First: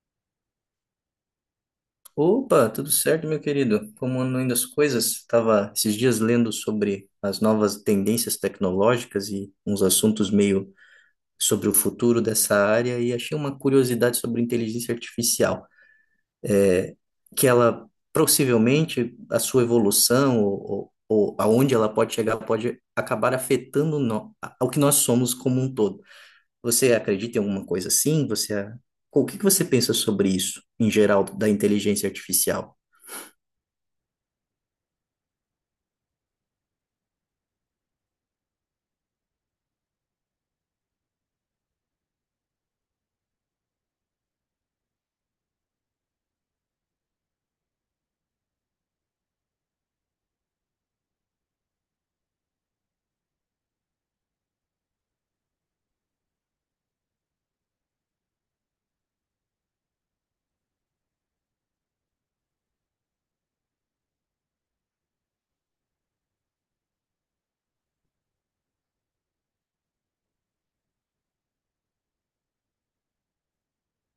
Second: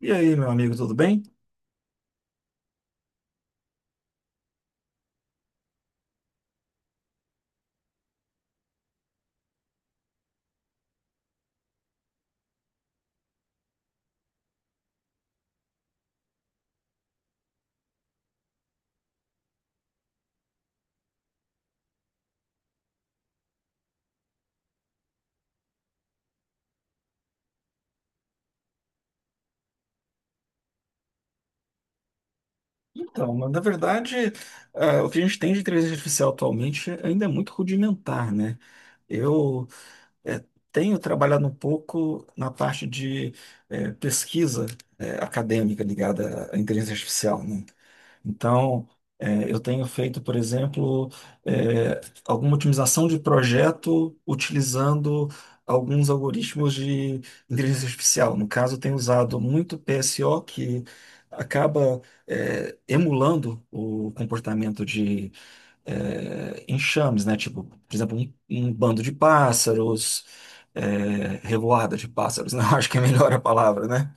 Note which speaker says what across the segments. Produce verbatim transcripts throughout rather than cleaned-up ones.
Speaker 1: E aí, meu amigo, tudo bem?
Speaker 2: Opa, tudo certo, meu querido? Como andam indo as coisas? Estava esses dias lendo sobre as novas tendências tecnológicas e uns assuntos meio sobre o futuro dessa área e achei uma curiosidade sobre inteligência artificial, que ela possivelmente a sua evolução ou, ou, ou aonde ela pode chegar pode acabar afetando no, ao que nós somos como um todo. Você acredita em alguma coisa assim? Você, o que que você pensa sobre isso em geral da inteligência artificial?
Speaker 1: Então, na na verdade, ah, o que a gente tem de inteligência artificial atualmente ainda é muito rudimentar, né? Eu eh, Tenho trabalhado um pouco na parte de eh, pesquisa eh, acadêmica ligada à inteligência artificial, né? Então, eh, eu tenho feito, por exemplo, eh, alguma otimização de projeto utilizando alguns algoritmos de inteligência artificial. No caso, eu tenho usado muito P S O, que acaba, eh, emulando o comportamento de, eh, enxames, né? Tipo, por exemplo, um, um bando de pássaros, eh, revoada de pássaros, não acho que é melhor a palavra, né?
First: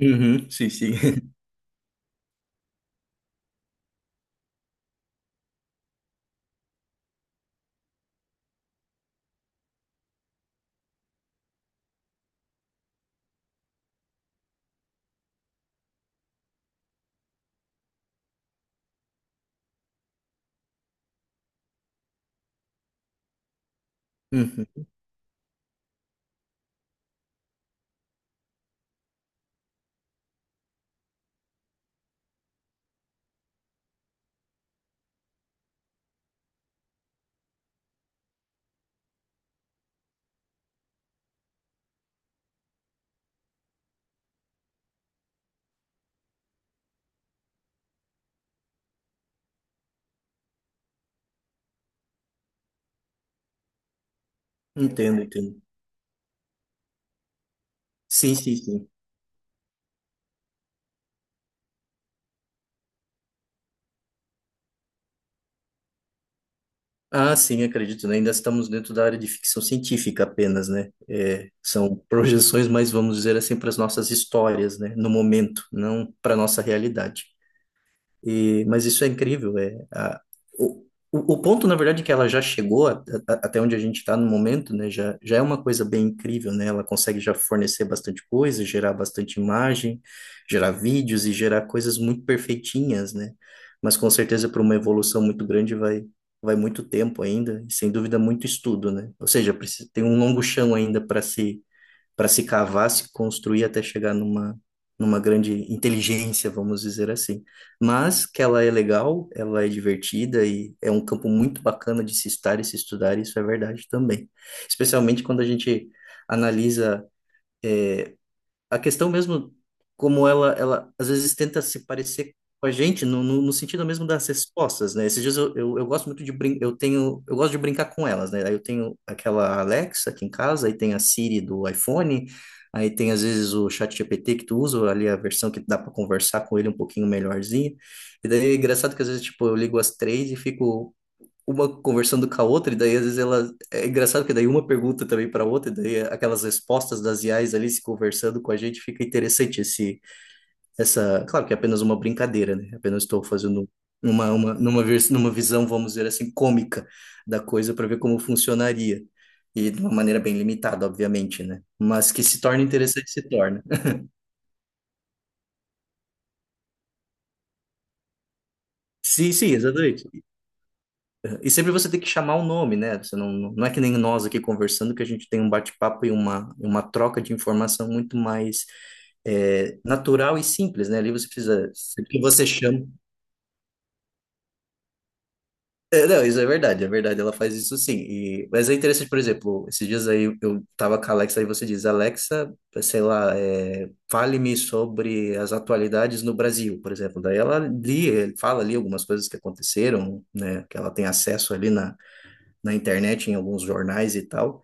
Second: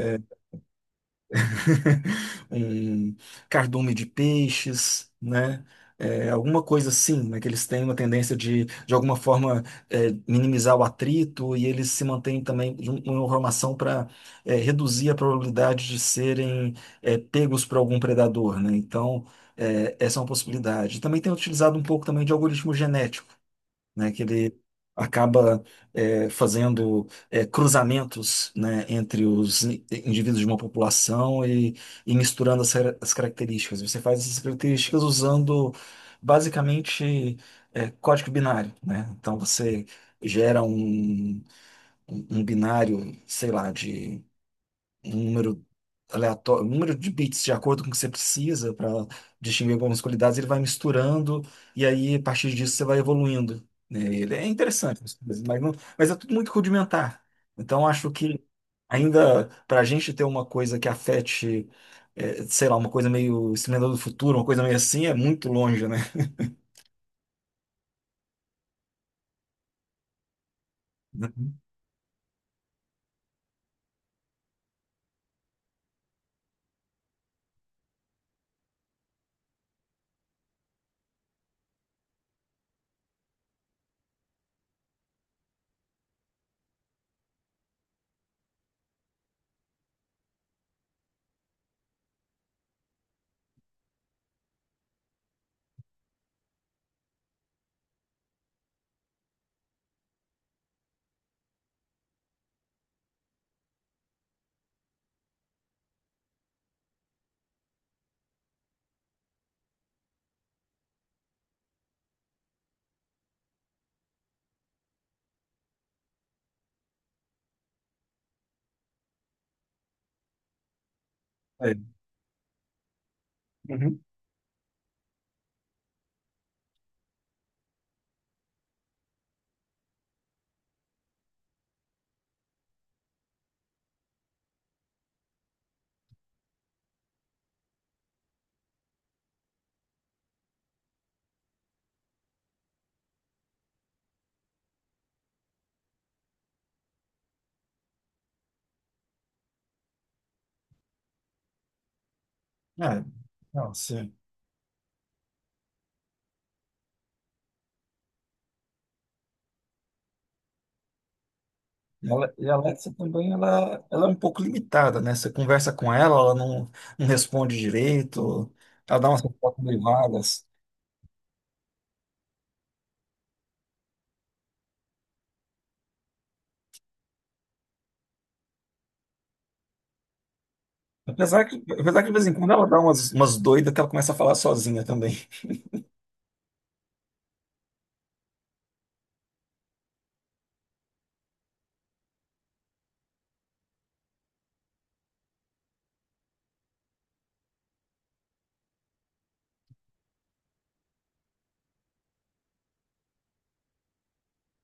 Speaker 2: Uhum, sim, sim.
Speaker 1: um cardume de peixes, né? É, alguma coisa assim, né? Que eles têm uma tendência de, de alguma forma, é, minimizar o atrito e eles se mantêm também de um- uma formação para reduzir a probabilidade de serem é, pegos por algum predador, né? Então, é, essa é uma possibilidade. Também tem utilizado um pouco também de algoritmo genético né, que ele
Speaker 2: Uhum.
Speaker 1: acaba é, fazendo é, cruzamentos, né, entre os in- indivíduos de uma população e, e misturando as, car- as características. Você faz essas características usando basicamente é, código binário, né? Então você gera um, um um binário, sei lá, de um número aleatório, um número de bits de acordo com o que você precisa para distinguir algumas qualidades, ele vai misturando e aí a partir disso você vai evoluindo. Né? Ele é interessante, mas,
Speaker 2: Entendo,
Speaker 1: mas
Speaker 2: entendo.
Speaker 1: não- mas é tudo muito rudimentar. Então acho
Speaker 2: Sim,
Speaker 1: que
Speaker 2: sim, sim.
Speaker 1: ainda para a gente ter uma coisa que afete, eh, sei lá, uma coisa meio Exterminador do Futuro, uma coisa meio assim, é muito longe, né?
Speaker 2: Ah, sim, acredito, né? Ainda estamos dentro da área de ficção científica apenas, né? É, são projeções, mas vamos dizer assim, para as nossas histórias, né? No momento, não para a nossa realidade. E, mas isso é incrível. É, a, o, o o ponto, na verdade, é que ela já chegou a- a- até onde a gente está no momento, né? Já, já é uma coisa bem incrível, né? Ela consegue já fornecer bastante coisa, gerar bastante imagem, gerar vídeos e gerar coisas muito perfeitinhas, né? Mas com certeza para uma evolução muito grande vai, vai muito tempo ainda, e sem dúvida muito estudo, né? Ou seja, precisa, tem um longo chão ainda para se para se cavar, se construir até chegar numa, numa grande inteligência, vamos dizer assim. Mas que ela é legal, ela é divertida e é um campo muito bacana de se estar e se estudar, isso é verdade também. Especialmente quando a gente analisa eh, a questão mesmo, como ela, ela às vezes tenta
Speaker 1: É.
Speaker 2: se parecer com a gente, no, no, no sentido
Speaker 1: Uhum.
Speaker 2: mesmo das respostas, né? Esses dias eu, eu, eu gosto muito de brin eu tenho, eu gosto de brincar com elas, né? Aí eu tenho aquela Alexa aqui em casa, aí tem a Siri do iPhone, aí tem às vezes o ChatGPT que tu usa, ali a versão que dá para conversar com ele um pouquinho melhorzinho. E daí é engraçado que às vezes, tipo, eu ligo as três e fico uma conversando com a outra, e daí às vezes ela. É engraçado que daí uma pergunta também para outra, e daí aquelas respostas das I As ali se conversando com a gente, fica interessante esse, essa. Claro que é apenas uma brincadeira, né?
Speaker 1: É.
Speaker 2: Apenas estou fazendo
Speaker 1: Não, sim.
Speaker 2: uma, uma, numa, vers- numa visão, vamos dizer assim, cômica da coisa para ver como funcionaria. E de uma maneira bem limitada, obviamente, né?
Speaker 1: E
Speaker 2: Mas que
Speaker 1: ela-
Speaker 2: se
Speaker 1: e a
Speaker 2: torna
Speaker 1: Alexa
Speaker 2: interessante, se
Speaker 1: também,
Speaker 2: torna.
Speaker 1: ela, ela é um pouco limitada, né? Você conversa com ela, ela não, não responde direito, ela dá umas
Speaker 2: Sim, sim,
Speaker 1: respostas meio
Speaker 2: exatamente.
Speaker 1: vagas.
Speaker 2: E sempre você tem que chamar o nome, né? Você não, não é que nem nós aqui conversando, que a gente tem um bate-papo e uma, e uma troca de informação muito mais é, natural e simples, né? Ali você
Speaker 1: Apesar que,
Speaker 2: precisa,
Speaker 1: apesar
Speaker 2: o
Speaker 1: que de
Speaker 2: que
Speaker 1: vez em
Speaker 2: você
Speaker 1: quando ela dá
Speaker 2: chama.
Speaker 1: umas, umas doidas que ela começa a falar sozinha também.
Speaker 2: É, não, isso é verdade, é verdade, ela faz isso sim. E, mas é interessante, por exemplo, esses dias aí eu tava com a Alexa e você diz, Alexa, sei lá, é, fale-me sobre as atualidades no Brasil, por exemplo. Daí ela li, fala ali algumas coisas que aconteceram, né? Que ela tem acesso ali na na internet, em alguns jornais e tal.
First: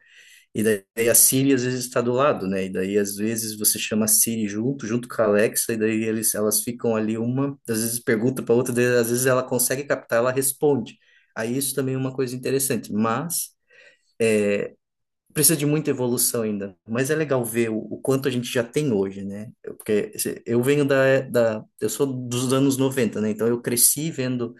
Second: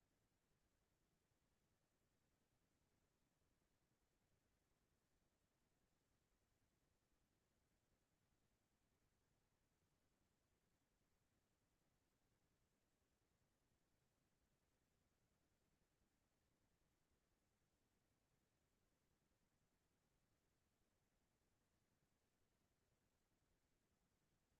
Speaker 2: E daí a Siri às vezes está do lado, né? E daí às vezes você chama a Siri junto, junto com a Alexa, e daí eles, elas ficam ali uma, às vezes pergunta para outra, daí, às vezes ela consegue captar, ela responde. Aí isso também é uma coisa interessante, mas precisa de muita evolução ainda. Mas é legal ver o, o quanto a gente já tem hoje, né? Eu- Porque se- eu venho da, da, eu sou dos anos noventa, né? Então eu cresci vendo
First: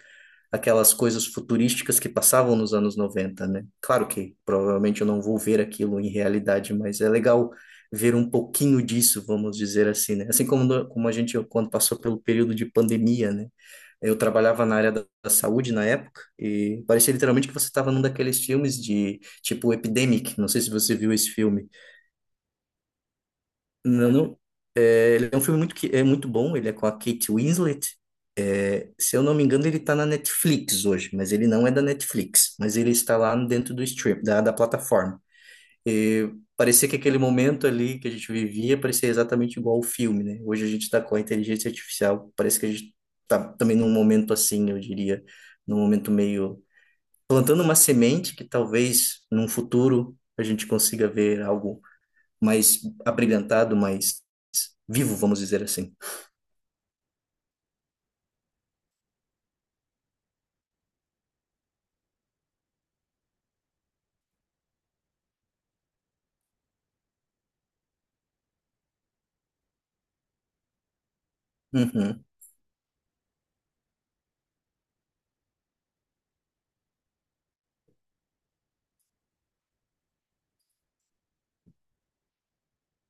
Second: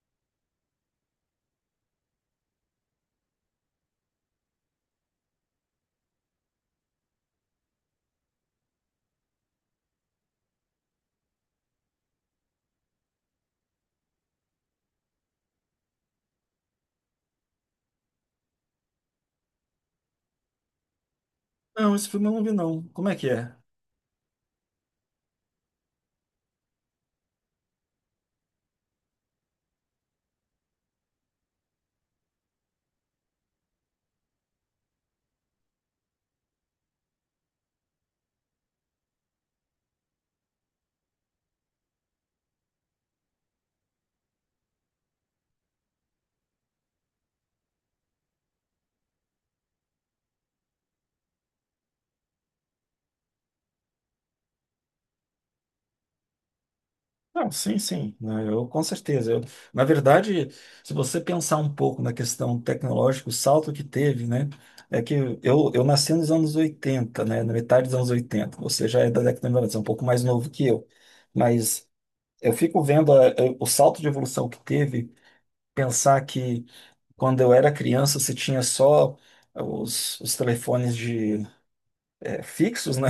Speaker 2: aquelas coisas futurísticas que passavam nos anos noventa, né? Claro que provavelmente eu não vou ver aquilo em realidade, mas é legal ver um pouquinho disso, vamos dizer assim, né? Assim como, no- como a gente, quando passou pelo período de pandemia, né? Eu trabalhava na área da, da saúde na época e parecia literalmente que você estava num daqueles filmes de, tipo, Epidemic, não sei se você viu esse filme.
Speaker 1: Não, esse filme eu não vi, não. Como é que é?
Speaker 2: Não, não. É, ele é um filme muito, que- é muito bom, ele é com a Kate Winslet. É, se eu não me engano, ele está na Netflix hoje, mas ele não é da Netflix, mas ele está lá dentro do stream, da, da plataforma. E parecia que aquele momento ali que a gente vivia parecia exatamente igual ao filme, né? Hoje a gente está com a inteligência artificial, parece que a gente está também num momento assim, eu diria, num momento meio plantando uma semente que talvez num futuro a gente consiga ver algo mais abrilhantado, mais vivo, vamos dizer assim.
Speaker 1: Não, sim, sim. Não, eu com certeza. Eu, na verdade, se você pensar um pouco na questão tecnológica, o salto que teve, né? É que eu, eu nasci nos anos oitenta, né? Na metade dos anos oitenta. Você já é da década de noventa, você é um pouco mais novo que eu. Mas
Speaker 2: Uhum.
Speaker 1: eu fico vendo a- eu- o salto de evolução que teve, pensar que quando eu era criança você tinha só os, os telefones de, é, fixos, né?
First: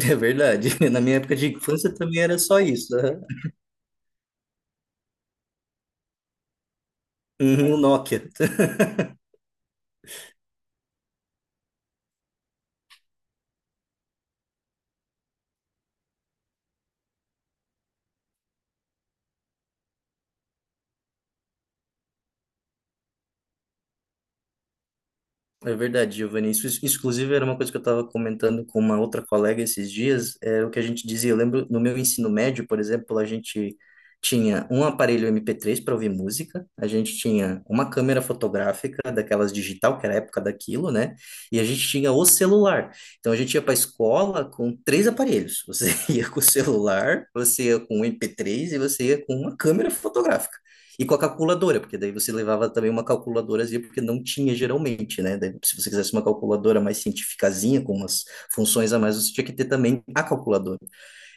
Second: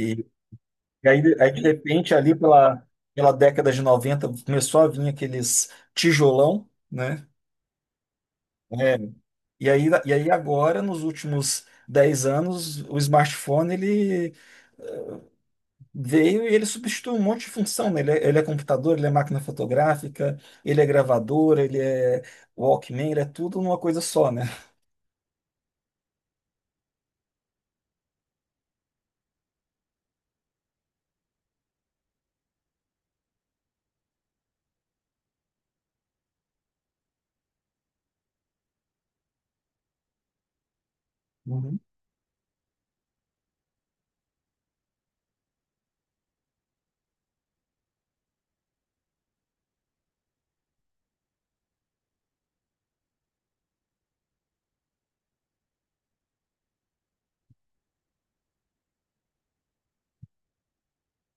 Speaker 2: É verdade. Na
Speaker 1: e
Speaker 2: minha
Speaker 1: aí,
Speaker 2: época de
Speaker 1: aí, de
Speaker 2: infância
Speaker 1: repente,
Speaker 2: também
Speaker 1: ali
Speaker 2: era só
Speaker 1: pela,
Speaker 2: isso. Aham.
Speaker 1: pela década de noventa começou a vir aqueles tijolão, né?
Speaker 2: Uhum, o Nokia.
Speaker 1: É. E aí, e aí agora, nos últimos dez anos, o smartphone, ele veio e ele substitui um monte de função, né? Ele é, ele é computador, ele é máquina fotográfica, ele é gravadora, ele é Walkman, ele é tudo numa coisa só, né?
Speaker 2: É verdade, Giovanni. Isso, isso, inclusive, era uma coisa que eu estava comentando com uma outra colega esses dias, é o que a gente dizia. Eu lembro, no meu ensino médio, por exemplo, a gente tinha um aparelho M P três para ouvir música, a gente tinha uma câmera fotográfica, daquelas digital, que era a época daquilo, né? E a
Speaker 1: Uhum.
Speaker 2: gente tinha o celular. Então, a gente ia para a escola com três aparelhos. Você ia com o celular, você ia com o M P três e você ia com uma câmera fotográfica. E com a calculadora, porque daí você levava também uma calculadorazinha, porque não tinha geralmente, né? Daí, se você quisesse uma calculadora mais cientificazinha, com umas funções a mais, você tinha que ter também a calculadora.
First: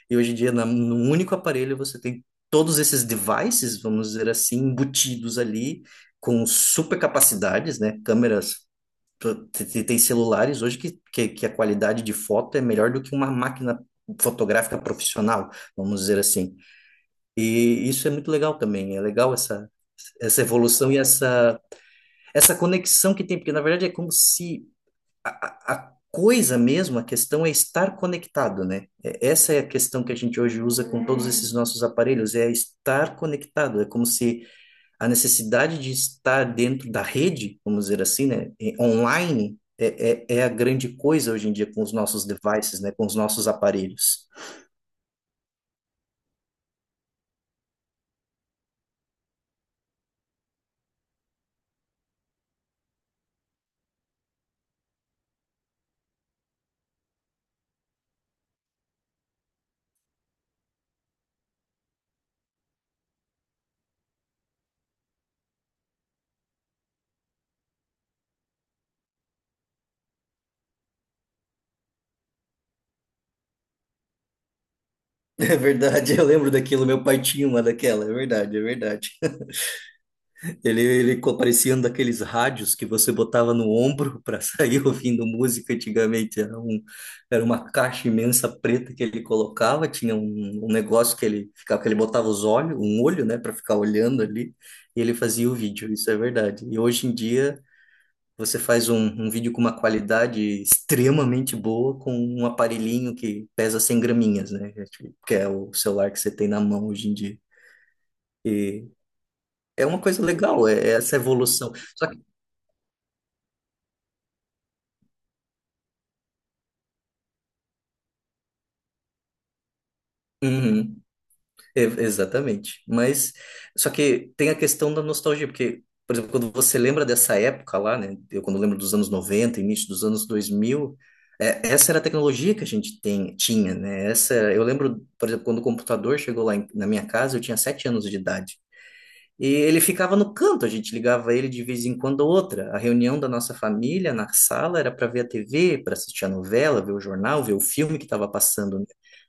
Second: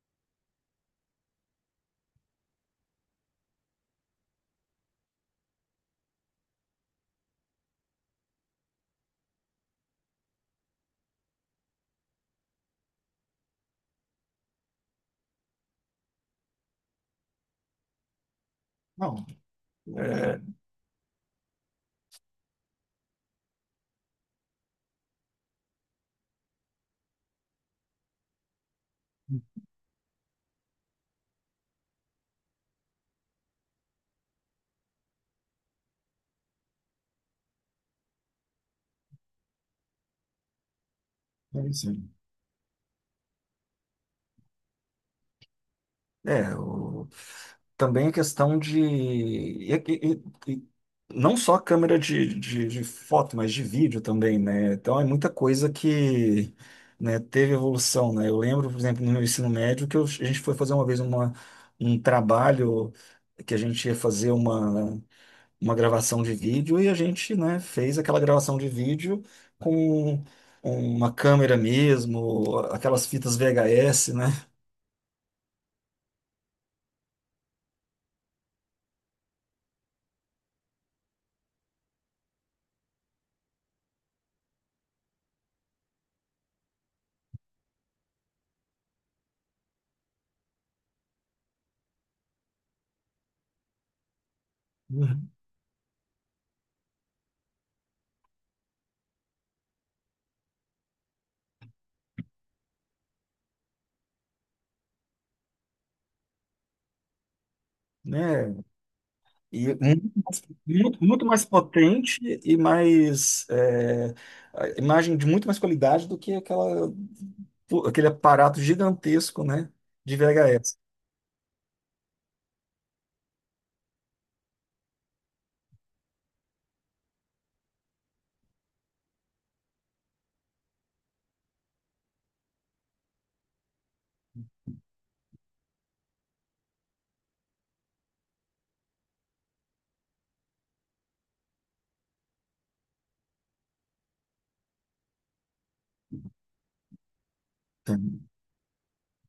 Speaker 2: E hoje em dia, na, num único aparelho, você tem todos esses devices, vamos dizer assim, embutidos ali, com super capacidades, né? Câmeras, tu- te- tem celulares hoje que, que, que a qualidade de foto é melhor do que uma máquina fotográfica profissional, vamos dizer assim. E isso é muito legal também. É
Speaker 1: Não,
Speaker 2: legal essa,
Speaker 1: é,
Speaker 2: essa evolução e essa, essa conexão que tem, porque na verdade é como se a, a- a coisa mesmo, a questão é estar conectado, né? É- Essa é a questão que a gente hoje usa com todos esses nossos aparelhos, é estar conectado. É como se a necessidade de estar dentro da rede, vamos dizer assim, né? e- Online. É, é, é a grande coisa hoje em dia
Speaker 1: deve
Speaker 2: com os
Speaker 1: ser.
Speaker 2: nossos devices, né? Com os nossos aparelhos.
Speaker 1: É, o- também a questão de e- e- e- e não só câmera de, de, de foto, mas de vídeo também, né? Então é muita coisa que, né, teve evolução, né? Eu lembro, por exemplo, no meu ensino médio, que eu- a gente foi fazer uma vez uma, um trabalho que a gente ia fazer uma. Uma gravação de vídeo e a gente, né, fez aquela gravação de vídeo com uma câmera mesmo, aquelas fitas V H S, né?
Speaker 2: É verdade, eu lembro daquilo, meu pai tinha uma daquela, é verdade, é verdade. Ele, ele co- parecia um daqueles rádios que você botava no ombro para sair ouvindo música antigamente. Era um, era uma caixa imensa preta que ele colocava, tinha um, um negócio que ele ficava, que ele botava os olhos, um olho, né, para ficar olhando ali, e ele
Speaker 1: Uhum.
Speaker 2: fazia o vídeo, isso é verdade. E hoje em dia você faz um, um vídeo com uma qualidade extremamente boa com um aparelhinho que pesa cem graminhas, né? Que é o celular que você tem na mão hoje em dia.
Speaker 1: Né?
Speaker 2: E
Speaker 1: E
Speaker 2: é uma
Speaker 1: muito,
Speaker 2: coisa
Speaker 1: mais
Speaker 2: legal, é é
Speaker 1: muito-
Speaker 2: essa
Speaker 1: muito mais
Speaker 2: evolução. Só
Speaker 1: potente e mais é, a imagem de muito mais qualidade do que aquela, aquele aparato gigantesco, né, de V H S.
Speaker 2: Uhum, e- exatamente. Mas só que tem a questão da nostalgia, porque, por exemplo, quando você lembra dessa época lá, né? Eu quando lembro dos anos noventa, início dos anos dois mil, é, essa era a tecnologia que a gente tem, tinha, né? Essa, eu lembro, por exemplo, quando o computador chegou lá em- na minha casa, eu tinha sete anos de idade. E ele ficava no canto, a gente ligava ele de vez em quando ou outra. A reunião da nossa família na sala era para ver a T V, para assistir a novela, ver o jornal, ver o filme que estava passando, né?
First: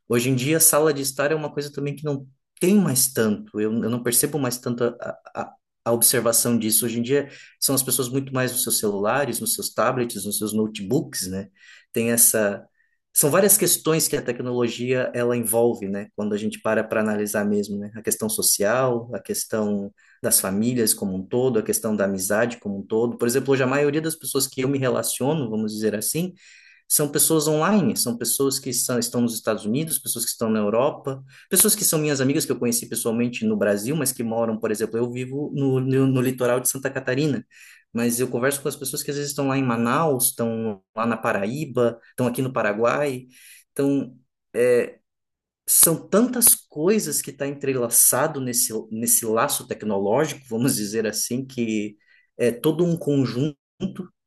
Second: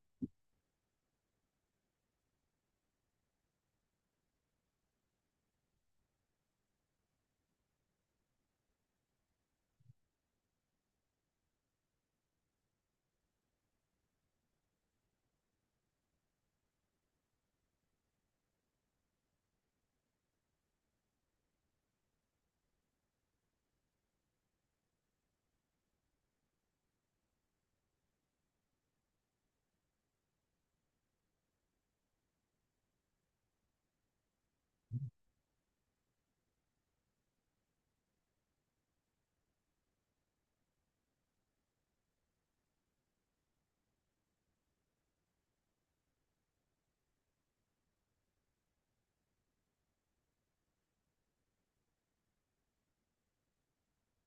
Speaker 2: Hoje em dia, sala de estar é uma coisa também que não tem mais tanto. Eu, eu não percebo mais tanto a, a, a observação disso. Hoje em dia, são as pessoas muito mais nos seus celulares, nos seus tablets, nos seus notebooks, né? Tem essa. São várias questões que a tecnologia ela envolve, né? Quando a gente para para analisar mesmo, né? A questão social, a questão das famílias como um todo, a questão da amizade como um todo. Por exemplo, hoje a maioria das pessoas que eu me relaciono, vamos dizer assim, são pessoas online, são pessoas que são, estão nos Estados Unidos, pessoas que estão na Europa, pessoas que são minhas amigas que eu conheci pessoalmente no Brasil, mas que moram, por exemplo, eu vivo no, no, no litoral de Santa Catarina, mas eu converso com as pessoas que às vezes estão lá em Manaus, estão lá na Paraíba, estão aqui no Paraguai. Então, É, são tantas coisas que está entrelaçado nesse, nesse laço tecnológico, vamos dizer assim, que é todo um conjunto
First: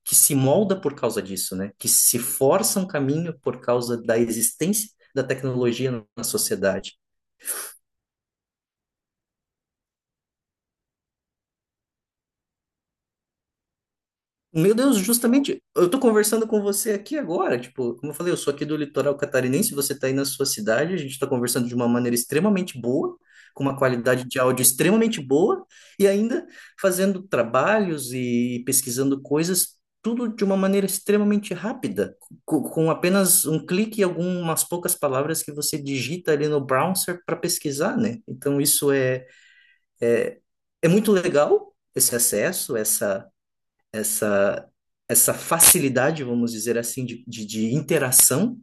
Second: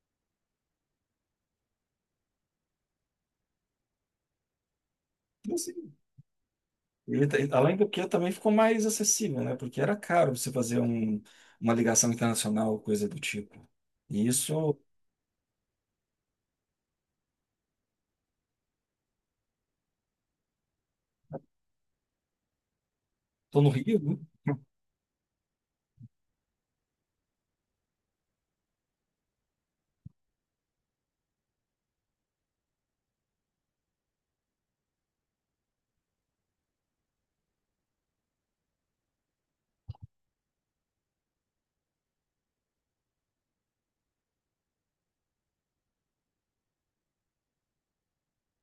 Speaker 2: que se molda por causa disso, né? Que se força um caminho por causa da existência da tecnologia na sociedade.
Speaker 1: Ele, tá- além do que, também ficou mais acessível, né? Porque era caro você fazer um, uma ligação internacional, coisa do tipo. E
Speaker 2: Meu
Speaker 1: isso,
Speaker 2: Deus, justamente, eu tô conversando com você aqui agora, tipo, como eu falei, eu sou aqui do litoral catarinense, você tá aí na sua cidade, a gente tá conversando de uma maneira extremamente boa,
Speaker 1: tô
Speaker 2: com
Speaker 1: no
Speaker 2: uma
Speaker 1: Rio, né?
Speaker 2: qualidade de áudio extremamente boa, e ainda fazendo trabalhos e pesquisando coisas, tudo de uma maneira extremamente rápida, co- com, apenas um clique e algumas poucas palavras que você digita ali no browser para pesquisar, né? Então isso é, é muito legal, esse acesso, essa, essa facilidade, vamos dizer assim, de, de, de interação,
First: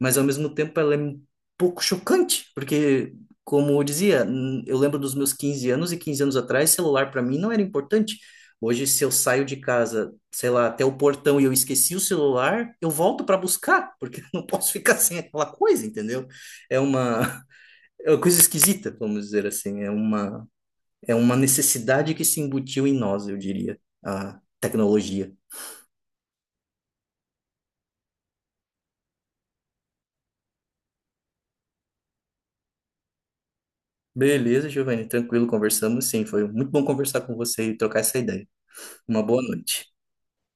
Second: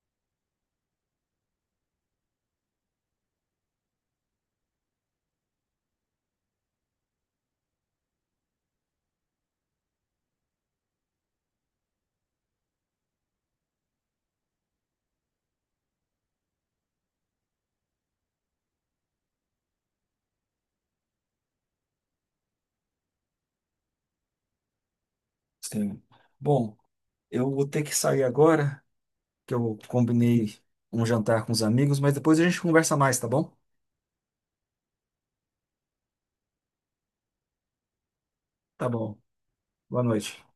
Speaker 2: mas ao mesmo tempo ela é um pouco chocante, porque, como eu dizia, hum, eu lembro dos meus quinze anos e quinze anos atrás, celular para mim não era importante. Hoje, se eu saio de casa, sei lá, até o portão e eu esqueci o celular, eu volto para buscar, porque eu não posso ficar sem aquela coisa, entendeu? É uma, é uma coisa esquisita, vamos dizer assim. É uma, é uma necessidade que se embutiu em nós, eu diria, a tecnologia.
Speaker 1: Sim. Bom, eu vou ter que sair agora, que eu combinei um jantar com os amigos, mas depois a gente conversa mais, tá bom?
Speaker 2: Beleza, Giovanni, tranquilo, conversamos sim. Foi muito bom conversar com você e trocar essa ideia.
Speaker 1: Tá bom.
Speaker 2: Uma boa noite.
Speaker 1: Boa noite.